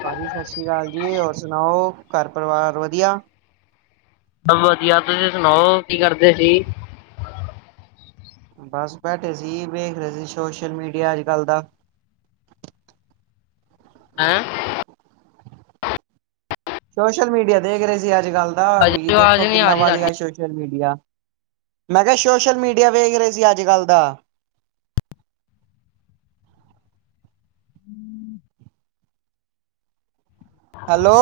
ਭਾਜੀ ਸਤਿ ਸ੍ਰੀ ਅਕਾਲ ਜੀ ਹੋਰ ਸੁਣਾਓ ਘਰ ਪਰਿਵਾਰ ਵਧੀਆ ਵਧੀਆ ਤੁਸੀਂ ਸੁਣਾਓ ਕੀ ਕਰਦੇ ਸੀ ਬਸ ਬੈਠੇ ਸੀ ਵੇਖ ਰਹੇ ਸੀ ਸੋਸ਼ਲ ਮੀਡੀਆ ਅੱਜ ਕੱਲ ਦਾ [inaudible] ਹਾ ਸੋਸ਼ਲ ਮੀਡੀਆ ਦੇਖ ਰਹੇ ਸੀ ਅੱਜ ਕੱਲ ਦਾ ਵੀ ਅਜੇ ਆਵਾਜ਼ ਦੇਖੋ ਨਹੀਂ ਆ ਕਿੰਨਾ ਰਹੀ ਵਧ ਗਿਆ ਤੁਹਾਡੀ ਸੋਸ਼ਲ ਮੀਡੀਆ ਮੈਂ ਕਿਹਾ ਸੋਸ਼ਲ ਮੀਡੀਆ ਵੇਖ ਰਹੇ ਸੀ ਅੱਜ ਕੱਲ ਦਾ [inaudible] [unintelligible] ਹੈਲੋ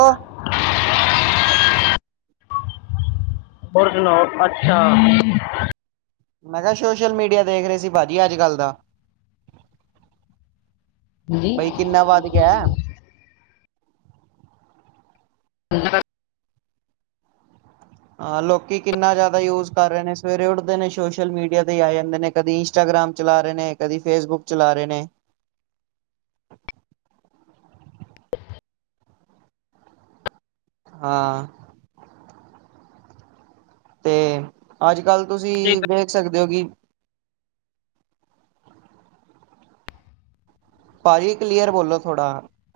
ਹੋਰ ਸੁਣਾਓ ਅੱਛਾ ਮੈਂ ਕਿਹਾ ਸੋਸ਼ਲ ਮੀਡੀਆ ਦੇਖ ਰਹੇ ਸੀ ਭਾਜੀ ਅੱਜਕੱਲ ਦਾ ਬਾਈ ਕਿੰਨਾ ਵੱਧ ਗਿਆ [unintelligible] ਆ ਲੋਕੀ ਕਿੰਨਾ ਜਿਆਦਾ ਯੂਜ ਕਰ ਰਹੇ ਨੇ ਸਵੇਰੇ ਉੱਠਦੇ ਨੇ ਸੋਸ਼ਲ ਮੀਡੀਆ ਤੇ ਹੀ ਆ ਜਾਂਦੇ ਨੇ ਕਦੀ ਇੰਸਟਾਗਰਾਮ। ਇੰਸਟਾਗਰਾਮ ਚਲਾ ਰਹੇ ਨੇ ਕਦੀ ਫੇਸਬੁਕ ਚਲਾ ਰਹੇ ਨੇ। ਅ ਹਾਂ ਤੇ ਅੱਜ ਕੱਲ ਤੁਸੀਂ ਵੇਖ ਸਕਦੇ ਹੋ ਕਿ। ਭਾਈ ਕਲੀਅਰ ਬੋਲੋ ਥੋੜਾ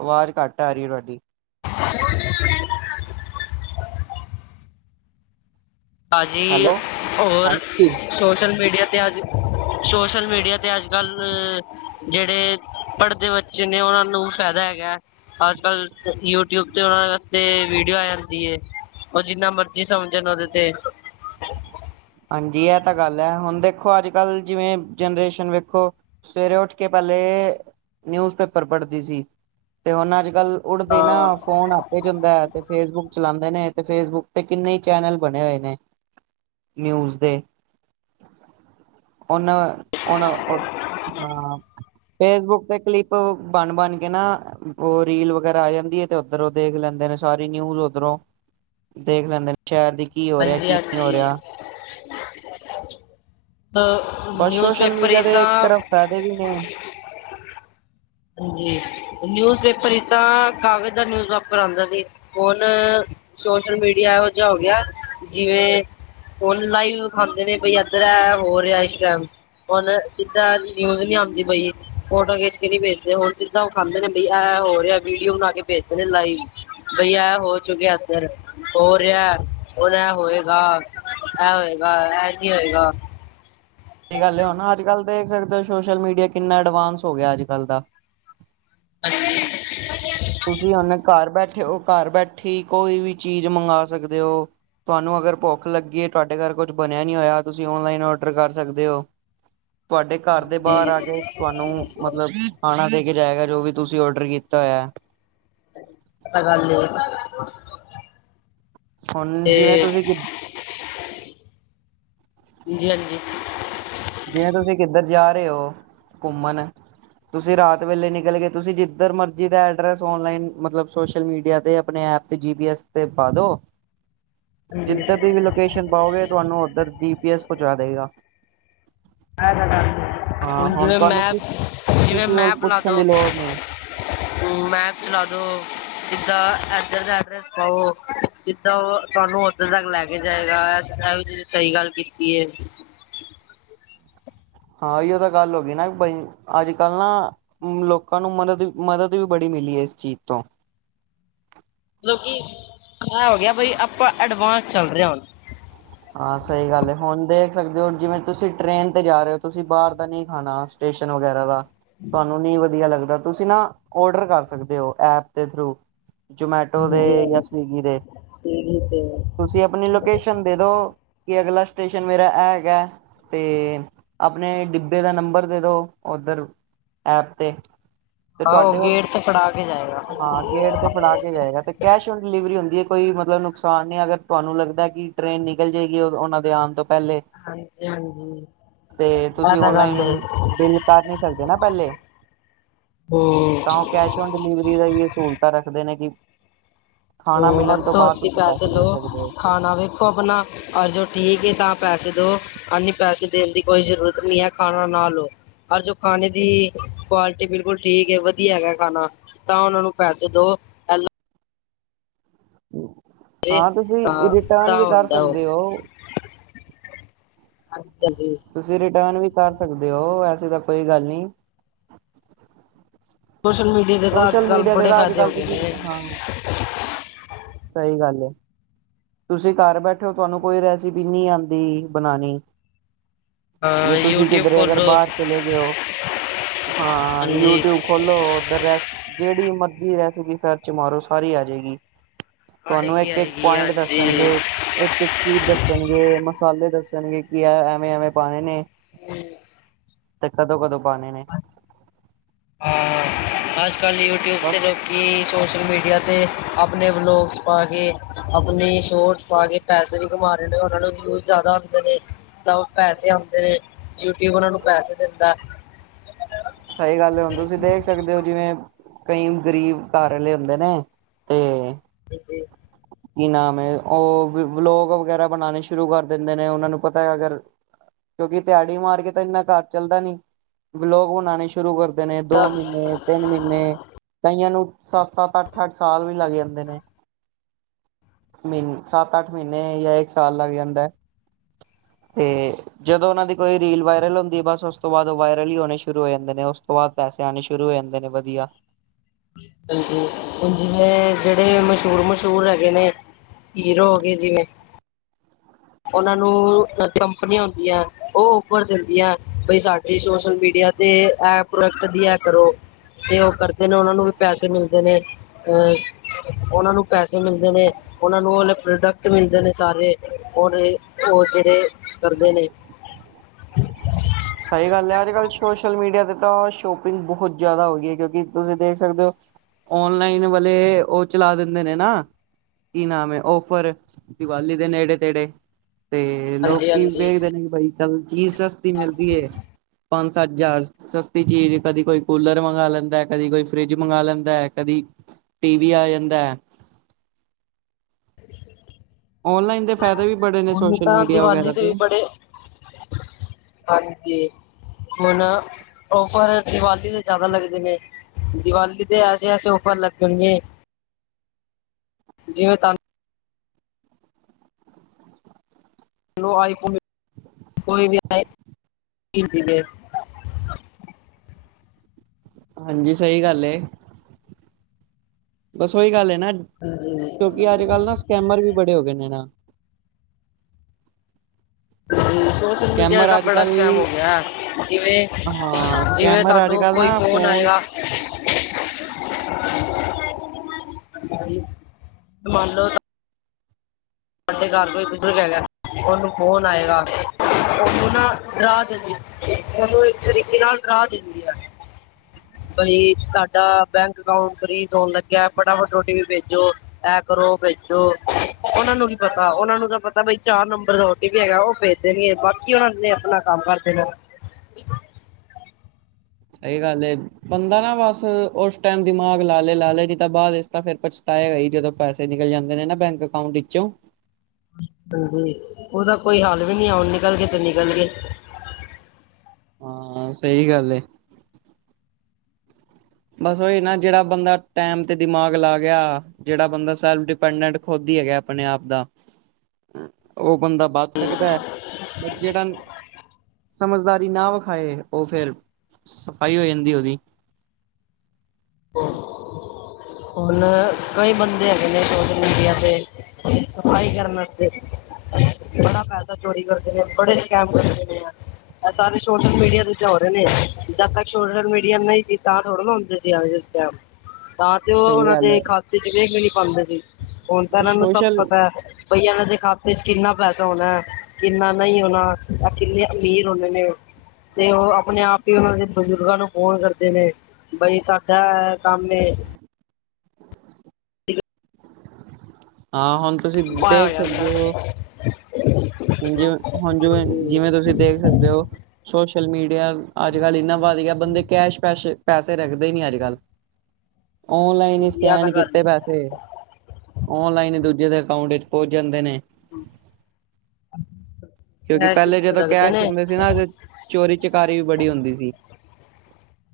ਆਵਾਜ਼ ਘੱਟ ਆ ਰਹੀ ਤੁਹਾਡੀ। ਭਾਜੀ ਹੈਲੋ ਹੋਰ ਹਾਂਜੀ ਸੋਸ਼ਲ ਮੀਡੀਆ ਤੇ ਅੱਜ ਸੋਸ਼ਲ ਮੀਡੀਆ ਤੇ ਅੱਜਕੱਲ ਜਿਹੜੇ ਪੜਦੇ ਹੋ ਬੱਚੇ ਨੇ ਉਹਨਾਂ ਨੂੰ ਫਾਇਦਾ ਅੱਜ ਕੱਲ ਯੂ ਟੀਊਬ ਤੇ ਉਹਨਾਂ ਤੇ ਵੀਡੀਓ ਆ ਜਾਂਦੀ ਏ। ਉਹ ਜਿੰਨਾ ਮਰਜ਼ੀ ਸਮਝਣ ਉਹਦੇ ਤੇ। ਹਾਂਜੀ ਇਹ ਤਾਂ ਗੱਲ ਹ ਹੁਣ ਦੇਖੋ ਅੱਜ ਕੱਲ ਜਿਵੇਂ ਜਨਰੇਸ਼ਨ ਵੇਖੋ ਸਵੇਰੇ ਉੱਠ ਕੇ ਪਹਿਲੇ। ਨਿਊਜ਼ ਪੇਪਰ ਪੜਦੀ ਸੀ ਤੇ ਉਹਨਾਂ। ਪਹਿਲੇ ਉਠਦੇ ਹੀ ਹਾਂ ਨਾ ਫੋਨ ਹੱਥ ਚ ਹੁੰਦਾ ਤੇ ਫੇਸਬੁਕ ਚਲਾਉਂਦੇ ਨੇ। ਤੇ ਫੇਸਬੁਕ ਤੇ ਕਿੰਨੇ ਹੀ ਚੈਨਲ ਬਣੇ ਹੋਏ ਨੇ। ਨਿਊਜ਼ ਦੇ ਹੁਣ। ਹੁਣ ਉਹ ਹਾਂ। ਫੇਸਬੁਕ ਤੇ ਕਲਿੱਪ ਬਣ ਬਣ ਕੇ ਨਾ ਉਹ ਰੀਲ ਵਗੈਰਾ ਆ ਜਾਂਦੀ ਆ ਤੇ ਉਧਰੋਂ ਦੇਖ ਲੈਂਦੇ। ਸਾਰੀ ਨਿਊਜ਼ ਉਧਰੋਂ ਦੇਖ ਲੈਂਦੇ ਨੇ ਸ਼ਹਿਰ ਦੀ ਕੀ ਹੋ ਰਿਹਾ ਕੀ ਨਹੀਂ ਹੋ ਰਿਹਾ। ਸਮਜ ਨਹੀਂ ਆਈ [inaudible] ਬਸ ਨਿਊਜ਼ ਸੋਸ਼ਲ ਪੇਪਰ ਹੀ ਮੀਡੀਆ ਦੇ ਇੱਕ ਤਾਂ। ਤਰਫ ਫਾਇਦੇ ਵੀ ਨੇ ਨਿਊਜ਼ ਪੇਪਰ ਇਦਾਂ ਕਾਗਜ ਦਾ ਨਿਊਜ਼ ਪੇਪਰ ਆਉਂਦਾ ਸੀ। ਸੋਸ਼ਲ ਮੀਡੀਆ ਇਹੋ ਜਿਹਾ ਹੋ ਗਿਆ ਜਿਵੇਂ। ਆਨਲਾਈਨ ਖਾਂਦੇ ਨੇ ਬਈ ਇਧਰ ਹੋ ਰਿਹਾ। ਜਿੱਦਾਂ ਨੀਂਦ ਨਹੀਂ ਆਉਂਦੀ ਪਈ ਫੋਟੋ ਖਿੱਚ ਕੇ ਨਹੀਂ ਭੇਜ ਦੇ। ਹੋਰ ਜਿੱਦਾਂ ਉਹ ਖਾਂਦੇ ਨੇ ਬਈ ਆ ਹੋ ਰਿਹਾ ਵੀਡੀਓ ਬਣਾ ਕੇ ਭੇਜ ਮੇਲ ਲਾਈਵ। ਬਈ, ਐ ਹੋ ਚੁੱਕਿਆ ਇਧਰ, ਹੋ ਰਿਹਾ, ਔਰ ਇਹ ਹੋਏਗਾ। ਐ ਹੋਏਗਾ ਇੰਜ ਹੀ ਹੋਏਗਾ। ਤੇ ਗੱਲ ਹੁਣ ਨਾ ਅੱਜਕੱਲ ਦੇਖ ਸਕਦੇ ਹੋ ਸੋਸ਼ਲ ਮੀਡੀਆ ਕਿੰਨਾ ਐਡਵਾਂਸ ਹੋ ਗਿਆ ਅੱਜਕੱਲ ਦਾ। ਤੁਸੀਂ ਉਹਨੇ ਘਰ ਬੈਠੇ। ਘਿਓ ਘਰ ਬੈਠੀ ਕੋਈ ਵੀ ਚੀਜ਼ ਮੰਗਾ ਸਕਦੇ ਹੋ। ਤੁਹਾਨੂੰ ਅਗਰ ਭੁੱਖ ਲੱਗੀਏ ਤੁਹਾਡੇ ਘਰ ਕੁਝ ਨਹੀਂ ਬਣਿਆ ਹੋਇਆ ਤੁਸੀਂ ਆਨਲਾਈਨ ਆਰਡਰ ਕਰ ਸਕਦੇ ਹੋ। ਦਿਓ ਤੁਹਾਡੇ ਘਰ ਦੇ ਬਾਹਰ ਆ ਕੇ ਤੁਹਾਨੂੰ ਮਤਲਬ ਖਾਣਾ ਦੇ। ਦੇ ਕੇ ਜਾਏਗਾ ਜੋ ਵੀ ਤੁਸੀਂ ਆਰਡਰ ਕੀਤਾ ਹੋਇਆ। ਪਤਾ ਗੱਲ ਕੀ। ਹੁਣ ਜਿਵੇਂ ਤੁਸੀਂ ਕਿ ਹਾਂਜੀ ਹਾਂਜੀ। ਜੇਤੁਸੀਂ ਕਿੱਧਰ ਜਾ ਰਹੇ ਹੋ ਘੁੰਮਨ। ਤੁਸੀਂ ਰਾਤ ਵੇਲੇ ਨਿਕਲ ਗਏ ਤੁਸੀਂ ਜਿੱਧਰ ਮਰਜ਼ੀ ਦਾ ਐਡਰੈਸ ਆਨਲਾਈਨ ਮਤਲਬ ਸੋਸ਼ਲ ਮੀਡੀਆ ਤੇ। ਆਪਣੀ ਜੀਪੀਐਸ ਤੇ ਪਾ ਦਿਓ। ਜਿੱਦਰ ਦੀ ਵੀ ਲੋਕੇਸ਼ਨ ਪਾਓਗੇ। ਤੁਹਾਨੂੰ ਉਧਰ ਜੀਪੀਐਸ ਪਹੁੰਚਾ ਦੇਵੇਗਾ। ਉਹ ਹੁਣ ਜਿਵੇਂ ਤੁਹਾਨੂੰ ਮੈਪ ਕਿਸ ਕਿਸੇ ਕੋਲ ਮੈਪ ਲਾ ਪੁੱਛਣ ਦਿਓ। ਦੀ ਲੋੜ ਨਹੀਂ ਮੈਪ ਚਲਾ ਦਿਓ। ਲੈ ਕੇ ਜਾਏਗਾ। ਗੱਲ ਕੀਤੀ ਏ। ਹਾਂ ਜੀ ਉਹ ਤਾਂ ਗੱਲ ਹੋ ਗਈ ਨਾ ਅੱਜ ਕੱਲ ਨਾ ਲੋਕਾਂ ਨੂੰ ਮਦਰ ਮਦਦ ਵੀ ਬੜੀ। ਇਸ ਚੀਜ਼ ਤੋਂ। ਲੋਕੀ ਇਹ ਹੋ ਗਿਆ ਬਈ ਆਪਾਂ ਐਡਵਾਂਸ ਚੱਲ ਰਹੇ ਹਾਂ ਹੁਣ। ਹਾਂ ਸਹੀ ਗੱਲ ਹ ਹੁਣ ਦੇਖ ਸਕਦੇ ਹੋ ਜਿਵੇਂ ਤੁਸੀਂ ਟਰੇਨ ਤੇ ਜਾ ਰਹੇ ਹੋ ਤੁਸੀਂ ਬਾਹਰ ਦਾ ਨਹੀਂ ਖਾਣਾ ਸਟੇਸ਼ਨ। ਵਗੈਰਾ ਦਾ ਤੁਹਾਨੂੰ ਨਹੀਂ ਵਧੀਆ ਲੱਗਦਾ ਤੁਸੀਂ ਨਾ ਆਰਡਰ ਜੋਮੈਟੋ ਦੇ ਹਾਂਜੀ ਹਾਂਜੀ ਯਸ ਨੀਕੀ ਦੇ ਸੀੜੀ ਤੇ ਤੁਸੀਂ ਆਪਣੀ ਲੋਕੇਸ਼ਨ ਦੇ ਕਿ ਅਗਲਾ ਸਟੇਸ਼ਨ ਮੇਰਾ ਤੇ ਆਪਣੇ ਡਿੱਬੇ ਦਾ ਨੰਬਰ ਦੇ ਦੋ ਉਧਰ ਐਪ ਤੇ ਤੇ ਤੁਹਾਡੇ ਉਹ ਗੇਟ ਤੇ ਛੜਾ ਹਾਂ ਗੇਟ ਤੇ ਫੜਾ ਕੇ ਜਾਏਗਾ ਤੇ ਕੈਸ਼ ਡਲੀਵਰੀ ਬਈ ਮਤਲਬ ਨੁਕਸਾਨ ਨਹੀਂ ਅਗਰ ਤੁਹਾਨੂੰ ਲੱਗਦਾ ਕਿ ਟਰੇਨ ਨਿਕਲ ਜਾਏਗੀ ਉਹਨਾਂ ਦੇ ਆਉਣ ਤੋਂ ਪਹਿਲੇ ਹਾਂਜੀ ਹਾਂਜੀ ਤੇ ਇਹ ਤੁਸੀਂ ਤਾਂ ਗੱਲ ਹੈ ਆਨਲਾਈਨ ਬਿਲ ਕਰ ਨਹੀਂ ਸਕਦੇ ਨਾ ਪਹਿਲੇ ਹੂੰ ਤਾਂ ਉਹ ਕੈਸ਼ੋਟ ਡਿਲੀਵਰੀ ਦਾ ਵੀ ਸਹੂਲਤਾਂ ਰੱਖਦੇ ਨੇ ਕਿ ਖਾਣਾ ਮਿਲਣ ਤੋਂ ਬਾਅਦ ਤੁਸੀਂ ਪੈਸੇ ਦੇ ਸਕਦੇ ਹੋ ਵੇਖੋ ਆਪਣਾ ਔਰ ਜੋ ਠੀਕ ਹ ਤਾਂ ਦੋ ਆਨੀ ਪੈਸੇ ਦੇਣ ਦੀ ਕੋਈ ਜਰੂਰਤ ਨਹੀਂ ਹੈ ਖਾਣਾ ਹਰਜੋ ਖਾਣੇ ਦੀ ਕੁਆਲਿਟੀ ਬਿਲਕੁਲ ਠੀਕ ਹ ਵਧੀਆ ਹੈਗਾ ਖਾਣਾ ਤਾਂ ਉਹਨਾਂ ਨੂੰ ਪੈਸੇ ਅ ਹਾਂ ਤੇ ਤੁਸੀਂ ਤਾਂ ਰਿਟਰਨ ਤਾਂ ਵੀ ਕਰ ਹੁੰਦਾ ਉਹ ਸਕਦੇ ਹੋ [inaudible] ਤੁਸੀਂ ਰਿਟਨ ਵੀ ਪਾ ਸਕਦੇ ਹੋ ਵੈਸੇ ਤਾਂ ਕੋਈ ਗੱਲ ਨਹੀਂ ਸੋਸ਼ਲ ਮੀਡੀਆ ਦੇ ਤਾਂ ਸੋਸ਼ਲ ਅੱਜ ਕੱਲ੍ਹ ਮੀਡੀਆ ਤੇ ਬੜੇ ਤਾਂ ਅੱਜ ਫਾਇਦੇ ਹੋ ਕੱਲ ਗਏ ਨੇ ਸਹੀ ਗੱਲ ਹੈ ਤੁਸੀਂ ਘਰ ਬੈਠੇ ਹੋ ਤੁਹਾਨੂੰ ਕੋਈ ਰੈਸਿਪੀ ਨਹੀਂ ਆਉਂਦੀ ਹਾਂ ਜੇ ਤੁਸੀਂ ਕਿਧਰੇ ਅਗਰ ਖੋਲੋ ਬਾਹਰ ਚਲੇ ਗਏ ਹਾਂ ਹਾਂਜੀ ਯੂਟਿਊਬ ਖੋਲੋ। ਉਧਰ ਰੈਸ ਜਿਹੜੀ ਮਰਜ਼ੀ ਰੈਸਪੀ, ਸਰਚ ਮਾਰੋ ਸਾਰੀ ਆ ਜਾਏਗੀ। ਤੁਹਾਨੂੰ ਆਏਗੀ ਇੱਕ ਇੱਕ ਆਏਗੀ ਪੁਆਇੰਟ ਹਾਂਜੀ ਦੱਸਣਗੇ ਇੱਕ ਇੱਕ ਚੀਜ਼ ਦੱਸਣਗੇ। ਸਾਰੇ ਦੱਸਣਗੇ ਕਿ ਐਵੇਂ ਐਵੇਂ ਪਾਣੇ ਨੇ ਹਮ। ਤੇ ਕਦੋਂ ਕਦੋਂ ਪਾਣੇ ਨੇ। ਹਾਂ ਅੱਜ ਕੱਲ੍ਹ ਯੂਟਿਊਬ ਬਸ ਤੇ ਲੋਕੀ ਸੋਸ਼ਲ ਮੀਡੀਆ ਤੇ ਆਪਣੇ ਵਲੋਗਸ ਪਾ ਕੇ ਆਪਣੀ ਸ਼ੋਟਸ ਪਾ ਕੇ ਪੈਸੇ ਵੀ ਕਮਾ ਉਹ ਨੂੰ ਵਿਊਜ਼ ਜਿਆਦਾ ਆਉਂਦੇ ਨੇ ਤਾਂ ਪੈਸੇ ਆਉਂਦੇ ਨੇ ਯੂਟਿਊਬ ਉਹਨਾਂ ਨੂੰ ਪੈਸੇ ਦਿੰਦਾ [inaudible] ਸਹੀ ਗੱਲ ਹੈ ਹੁਣ ਤੁਸੀਂ ਦੇਖ ਸਕਦੇ ਹੋ ਜਿਵੇਂ ਕਈ ਗਰੀਬ ਘਲੇ ਹੁੰਦੇ ਨੇ ਤੇ ਜੀ। ਕੀ ਨਾਮ ਹੈ ਉਹ ਵਲੋਗ ਵਗੈਰਾ ਬਣਾਉਣੇ ਸ਼ੁਰੂ ਕਰ ਦਿੰਦੇ ਨੇ ਉਹਨਾਂ ਨੂੰ ਪਤਾ ਅਗਰ ਕਿਉਂਕਿ ਦਿਹਾੜੀ ਮਾਰ ਕੇ ਤਾਂ ਇੰਨਾ ਘਰ ਚੱਲਦਾ ਨੀ ਬਲੋਗ ਬਨਾਉਣੇ ਸ਼ੁਰੂ ਕਰ ਨੇ ਦੋ ਮਹੀਨੇ ਤਿੰਨ ਮਹੀਨੇ ਕਈਆਂ ਨੂੰ ਸੱਤ ਸੱਤ ਅੱਠ ਅੱਠ ਸਾਲ ਵੀ ਲੱਗ ਜਾਂਦੇ ਨੇ। ਮਹੀਨ ਸੱਤ ਅੱਠ ਮਹੀਨੇ ਜਾਂ ਇੱਕ ਸਾਲ ਲੱਗ ਜਾਂਦਾ ਹੈ। [inaudible] ਤੇ ਜਦੋਂ ਉਹਨਾਂ ਦੀ ਕੋਈ ਰੀਲ ਵਾਇਰਲ ਹੁੰਦੀ ਬਸ ਉਸ ਤੋਂ ਬਾਅਦ ਉਹ ਵਾਇਰਲ ਹੀ ਹੋਣੇ ਸ਼ੁਰੂ ਹੋ ਜਾਂਦੇ ਨੇ ਉਸ ਤੋਂ ਬਾਅਦ ਪੈ ਪੈਸੇ ਆਉਣੇ ਸ਼ੁਰੂ ਹੋ ਜਾਂਦੇ ਨੇ ਵਧੀਆ। ਹਾਂਜੀ ਹ ਜਿਵੇਂ ਜਿਹੜੇ ਮਸ਼ਹੂਰ ਮਸ਼ਹੂਰ ਹੈਗੇ ਨੇ ਹੀਰੋ ਹੋ ਗਏ ਜਿਵੇਂ ਉਹਨਾਂ ਨੂੰ ਕੰਪਨੀਆਂ ਹੁੰਦੀਆਂ ਉਹ ਉਪਰ ਦਿੰਦੀਆਂ ਬਈ ਸਾਡੀੇ ਸੋਸ਼ਲ ਮੀਡੀਆ ਤੇ ਐ ਪ੍ਰੋਡਕਟਾਂ ਦੀ ਐ ਕਰੋ। ਤੇ ਉਹ ਕਰਦੇ ਨੇ ਉਹਨਾਂ ਨੂੰ ਵੀ ਪੈਸੇ ਮਿਲਦੇ ਨੇ ਅਹ ਉਹਨਾਂ ਨੂੰ ਪੈਸੇ ਮਿਲਦੇ ਨੇ ਉਹਨਾਂ ਨੂੰ ਉਹ ਹੇ ਪ੍ਰੋਡਕਟ ਮਿਲਦੇ ਨੇ ਸਾਰੇ ਉਹ ਜਿਹੜੇ ਕਰਦੇ ਨੇ। ਸਹੀ ਗੱਲ ਹੈ ਅੱਜ ਕੱਲ੍ਹ ਸੋਸ਼ਲ ਮੀਡੀਆ ਤੇ ਤਾਂ ਸ਼ੋਪਿੰਗ ਬਹੁਤ ਜ਼ਿਆਦਾ ਹੋ ਗਈ ਹੈ ਕਿਉਂਕਿ ਤੁਸੀਂ ਦੇਖ ਸਕਦੇ ਹੋ ਓਨਲਾਈਨ ਵਾਲੇ ਉਹ ਚਲਾ ਦਿੰਦੇ ਨੇ ਨਾ ਕਿ ਨਾਮ ਹੈ? ਔਫਰ, ਦੀਵਾਲੀ ਦੇ ਨੇੜੇ- ਤੇੜੇ ਤੇ ਹਾਂਜੀ ਲੋਕੀ ਹਾਂਜੀ ਵੇਖਦੇ ਨੇ ਕਿ ਭਾਈ ਚੱਲ ਚੀਜ਼ ਸਸਤੀ ਮਿਲਦੀ ਪੰਜ -ਸੱਤ ਹਜ਼ਾਰ ਸਸਤੀ ਚੀਜ਼ ਕਦੀ ਕੋਈ ਕੂਲਰ ਮੰਗਾ ਲੈਂਦਾ ਹੈ, ਕਦੀ ਕੋਈ ਫਰਿਜ ਮੰਗਾ ਲੈਂਦਾ ਹੈ, ਕਦੀ ਟੀਵੀ ਆ ਜਾਂਦਾ ਹੈ। [inaudible] [inaudible] ਔਨਲਾਈਨ ਦੇ ਫਾਇਦੇ ਵੀ ਬੜੇ ਨੇ ਹੁਣ ਸੋਸ਼ਲ ਤਾਂ ਮੀਡੀਆ ਦੀਵਾਲੀ ਵਗੈਰਾ ਤੇ ਦੇ ਵੀ ਬੜੇ ਹਾਂਜੀ। ਹੁਣ ਉਫਰ ਦੀਵਾਲੀ ਦੇ ਜ਼ਿਆਦਾ ਲੱਗਦੇ ਨੇ। ਦੀਵਾਲੀ ਤੇ ਅਸੇ -ਅਸੇ ਉਫਰ ਲੱਗਦੇ ਨੇ ਜੀਵੇ [unintelligible] [inaudible] ਹਾਂਜੀ, ਸਹੀ ਗੱਲ ਹੈ। ਬਸ ਉਹੀ ਗੱਲ ਹੈ ਨਾ, ਕਿਉਂਕਿ ਅੱਜ ਕੱਲ੍ਹ ਨਾ ਸਕੈਮਰ ਵੀ ਬੜੇ ਹੋ ਗਏ ਨੇ ਨਾ। ਸੋਸ਼ਲ ਮੀਡੀਆ ਦਾ ਸਕੈਮਰ ਅੱਜ ਬੜਾ ਕੱਲ ਸਕੈਮ ਹੋ ਗਿਆ ਹੈ ਜਿਵੇਂ, ਹਾਂ ਜਿਵੇਂ ਸਕੈਮਰ ਅੱਜ ਤੁਹਾਨੂੰ ਕੱਲ ਕੋਈ ਨਾ ਫੌਨ ਫੋਨ ਆਏਗਾ। ਮੰਨ ਲਓ ਸਾਡੇ ਘਰ ਕੋਈ ਬਜ਼ੁਰਗ ਹੈਗਾ। ਉਹਨੂੰ ਫੋਨ ਆਏਗਾ ਉਹਨੂੰ ਨਾ ਰਾਤ ਉਹਨੂੰ ਇੱਕ ਤਰੀਕੇ ਨਾਲ ਰਾਹ ਦਿੰਦੀ ਆ। ਬਈ, ਸਾਡਾ ਬੈਂਕ ਅਕਾਊਂਟ ਫਰੀਜ ਹੋਣ ਲੱਗਿਆ ਫਟਾਫਟ ਓ ਟੀ ਪੀ ਭੇਜੋ। ਇਹ ਕਰੋ ਉਹਨਾਂ ਨੂੰ ਪਤਾ ਉਹਨਾ ਨੂੰ ਤਾਂ ਪਤਾ। ਬਈ ਚਾਰ ਨੰਬਰ ਦਾ ਓਟੀਪੀ ਹੈਗਾ ਉਹ ਭੇਜ ਦੇਣ ਗੇ। ਬਾਕੀ ਉਹਨਾ ਨੇ ਆਪਣਾ ਕੰਮ ਕਰ ਦੇਣਾ [unintelligible] ਸਹੀ ਗੱਲ ਏ। ਬੰਦਾ ਨਾ ਬਸ ਉਸ ਟਾਈਮ ਦਿਮਾਗ ਲਾ ਲੇ, ਲਾ ਲੇ ਜੀ ਤਾਂ ਬਾਅਦ ਇਚ ਤਾ ਫਿਰ ਪਛਤਾ ਹੈਗਾ ਹੀ। ਜਦੋਂ ਪੈਸੇ ਨਿਕਲ ਜਾਂਦੇ ਨੇ ਨਾ ਬੈਂਕ ਅਕਾਊਂਟ ਵਿੱਚੋਂ ਹਾਂਜੀ, ਉਹਦਾ ਕੋਈ ਹਾਲ ਵੀ ਨੀ ਆ। ੳ ਨਿਕਲ ਗੇ ਤੇ ਨਿਕਲ ਗੇ [inaudible] ਹਾਂ, ਸਹੀ ਗੱਲ ਏ। ਬਸ ਉਹੀ ਨਾ ਜਿਹੜਾ ਬੰਦਾ ਟੈਮ ਤੇ ਦਿਮਾਗ ਲਾ ਗਿਆ। ਜਿਹੜਾ ਬੰਦਾ ਸੈਲਫ ਡਿਪੈਂਡੈਂਟ ਖੁਦ ਕਿ ਹੈਗਾ ਆਪਣੇ ਆਪ ਦਾ ਉਹ ਬੰਦਾ ਬਚ ਸਕਦਾ ਹੈ। ਜਿਹੜਾ ਸਮਝਦਾਰੀ ਨਾ ਵਿਖਾਏ ਉਹ ਫੇਰ, ਸਫਾਈ ਹੋ ਜਾਂਦੀ ਉਹਦੀ [inaudible] ਹੁਣ ਕਈ ਬੰਦੇ ਹੈਗੇ ਨੇ ਸੋਸ਼ਲ ਮੀਡੀਆ ਤੇ, ਸਫਾਈ ਕਰਨ ਵਸਤੇ ਬੜਾ ਪੈਸਾ ਚੋਰੀ ਕਰਦੇ ਨੇ, ਬੜੇ ਸਕੈਮ ਕਰਦੇ ਨੇ ਐ ਇਹ ਸਾਰੇ ਸੋਸ਼ਲ ਮੀਡੀਆ ਦੀ ਜਾ ਹੌ ਰਹੇ ਨੇ। ਜਦ ਤੱਕ ਸੋਸ਼ਲ ਮੀਡੀਆ ਨਹੀਂ ਸੀ ਤਾਂ ਥੋੜ੍ਹੇ ਨਾ ਹੁੰਦੇ ਸੀ ਐਹੋ ਜੇ ਸਕੈਮ ਤਾਂ ਤੇ ਉਹ ਸਹੀ ਉਹਨਾਂ ਗੱਲ ਦੇ ਹੈ ਖਾਤੇ ਚ ਵੇੇਖ ਵੀ ਨੀ ਪਾਉਂਦੇ ਸੀ। ਹੁਣ ਤਾਂ ਇਹਨਾਂ ਨੂੰ ਸਭ ਸੋਸ਼ਲ ਪਤਾ ਹੈ ਬਈ ਇਹਨਾਂ ਦੇ ਖਾਤੇ ਚ ਕਿੰਨਾ ਪੈਸਾ ਹੋਣਾ। ਕਿੰਨਾ ਨਹੀਂ ਹੋਣਾ। ਐ ਕਿੰਨੇ ਅਮੀਰ ਹੋਣੇ ਨੇ ਤੇ ਉਹ, ਆਪਣੇ ਆਪ ਹੀ ਉਹਨਾਂ ਦੇ ਬਜ਼ੁਰਗਾਂ ਨੂੰ ਫੋਨ ਕਰਦੇ ਨੇ ਬਹੀ ਸਾਡਾ ਕੰਮ ਨੇ [inaudible] ਹਾਂ ਹੁਣ ਤੁਸੀਂ ਪਾਇਆ ਹੋ ਦੇਖ ਜਾਂਦਾ ਸਕਦੇ ਹੋ ਜਿਵੇਂ, ਹੁਣ ਜਿਵੇਂ, ਜਿਵੇਂ ਤੁਸੀਂ ਦੇਖ ਸਕਦੇ ਹੋ। ਸੋ ਸੋਸ਼ਲ ਮੀਡੀਆ ਅੱਜ- ਕੱਲ ਇੰਨਾ ਵਧ ਗਿਆ ਬੰਦੇ ਕੈਸ਼ ਪੈਸ਼ੇ ਪੈਸੇ ਰੱਖਦੇ ਨੀ ਅੱਜ ਕੱਲ ਓਨਲਾਈਨ ਹੀ ਇੰਡੀਆ ਤਾਂ ਸਕੈਨ ਗੱਲ ਹੈ ਕੀਤੇ ਪੈਸੇ। ਓਨਲਾਈਨ ਹੀ ਦੂਜੇ ਜਿਹਦੇ ਅਕਾਊਂਟ ਵਿੱਚ ਪਹੁੰਚ ਜਾਂਦੇ ਨੇ [inaudible] ਕਿਉਂਕਿ ਕੈਸ਼ ਪਹਿਲੇ ਜਦੋਂ ਰੱਖਦੇ ਕੈਸ਼ ਨੇ ਹੁੰਦੇ ਸੀ ਨਾ, ਚੋਰੀ ਚਕਾਰੀ ਵੀ ਬੜੀ ਹੁੰਦੀ ਸੀ।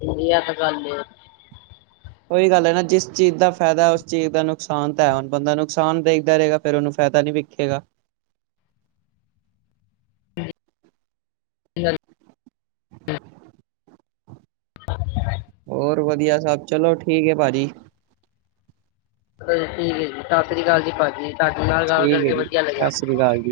ਇੰਨੀ ਐ ਤੇ ਗੱਲ ਏ ਉਹੀ ਗੱਲ ਹੈ ਨਾ, ਜਿਸ ਚੀਜ਼ ਦਾ ਫਾਇਦਾ ਉਸ ਚੀਜ਼ ਦਾ ਨੁਕਸਾਨ ਤਾਂ ਹੈ, ਹੁਣ ਬੰਦਾ ਨੁਕਸਾਨ ਦੇਖਦਾ ਰਹੇਗਾ ਫਿਰ ਉਹਨੂੰ ਫਾਇਦਾ ਨੀ ਵਿਖੇਗਾ [inaudible] [inaudible] [unintelligible] [unintelligible] ਹੋਰ ਵਧੀਆ ਸਭ, ਚਲੋ ਠੀਕ ਹੈ ਭਾਜੀ। ਠੀਕ ਹੈ ਜੀ, ਸਤਿ ਸ਼੍ਰੀ ਅਕਾਲ ਜੀ ਭਾਜੀ ਤੁਹਾਡੇ ਨਾਲ ਗਲ ਠੀਕ ਹੈ ਕਰਕੇ ਜੀ ਵਧੀਆ ਲੱਗਿਆ। ਸਤਿ ਸ੍ਰੀ ਅਕਾਲ ਜੀ